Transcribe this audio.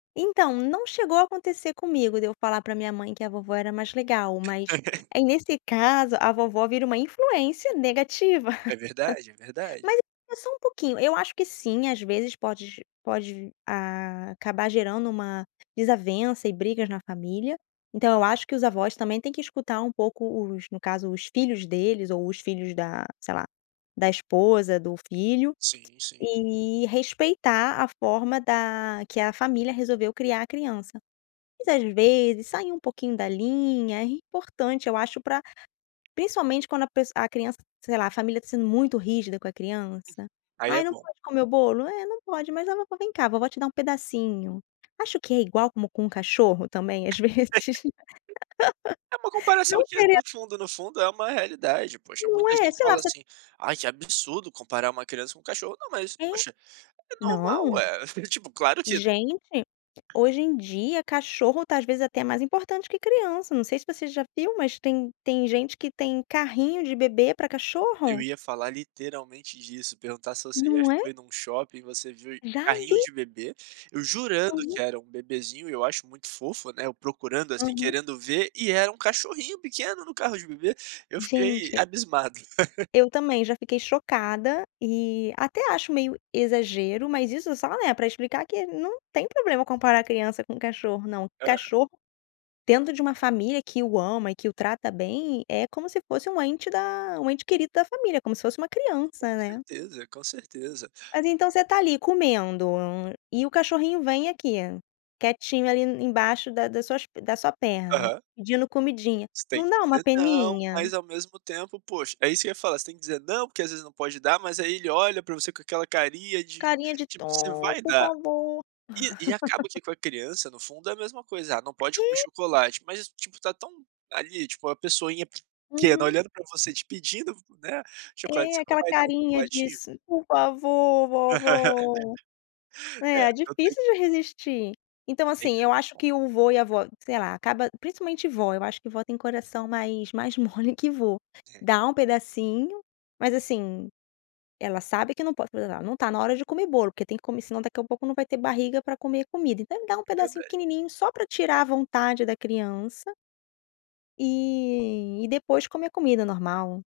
Então, não chegou a acontecer comigo, de eu falar pra minha mãe que a vovó era mais legal, mas aí nesse caso, a vovó vira uma influência negativa, É verdade, é verdade. mas só um pouquinho. Eu acho que sim, às vezes pode pode a acabar gerando uma desavença e brigas na família, então eu acho que os avós também têm que escutar um pouco os, no caso, os filhos deles ou os filhos da, sei lá, da esposa do filho, Sim, sim. e respeitar a forma da que a família resolveu criar a criança. Mas, às vezes, sair um pouquinho da linha é importante, eu acho pra principalmente quando a pes a criança, sei lá, a família tá sendo muito rígida com a criança, Aí "Ai, é não bom. pode comer o bolo", "É, não pode", "Mas a vovó vem cá, vovó te dá um pedacinho". Acho que é igual como com um cachorro também, às vezes, É uma comparação não que seria no fundo, no fundo, é uma realidade, poxa, Não muita é? gente Sei lá fala você assim: "Ai, que absurdo comparar uma criança com um cachorro", não, mas, É, poxa, é normal, não. ué. Tipo, claro que Gente, hoje em dia cachorro tá, às vezes, até mais importante que criança, não sei se você já viu, mas tem tem gente que tem carrinho de bebê pra Eu cachorro. ia falar literalmente disso, perguntar se você já Não é? foi num shopping e você viu Já carrinho vi. de bebê eu jurando Uhum. que era um bebezinho e eu acho muito fofo, né, eu procurando, assim, Aham. querendo ver, e era um cachorrinho pequeno no carro de bebê, eu fiquei Gente. abismado. Eu também já fiquei chocada e até acho meio exagero, mas isso só né, pra explicar que não tem problema comparar criança com cachorro, não. Aham. Cachorro dentro de uma família que o ama e que o trata bem, é como se fosse um ente da um ente querido da família, como se fosse uma Com criança, né? certeza, com certeza. Mas então você tá ali comendo e o cachorrinho vem aqui, quietinho ali embaixo da da suas da sua perna Aham. pedindo comidinha, Você tem não que dá uma dizer não, peninha? mas ao mesmo tempo, poxa, é isso que ia falar, tem que dizer não porque às vezes não pode dar, mas aí ele olha pra você com aquela carinha de Carinha de tipo: você dó, vai por dar! favor. E e acaba que com a criança, no fundo, é a mesma coisa: "Ah, não pode comer É. chocolate", mas tipo tá tão ali, tipo a pessoinha pequena, Uhum. olhando pra você, te pedindo, né, chocolate, É, você não aquela vai dar um carinha chocolatinho? diz: "Por favor, vovó". É, É, não tem difícil de resistir. Então não tem assim, eu mesmo acho como. que o vô e a vó, sei lá, acaba principalmente vó, eu acho que vó tem coração mais mais mole que vô, É. dá um pedacinho, mas assim, ela sabe que não pode, [unintelligible] não tá na hora de comer bolo, porque tem que comer, senão daqui a pouco não vai ter barriga pra comer comida, então dá um pedacinho Verdade. pequenininho só pra tirar a vontade da criança e e depois comer comida normal.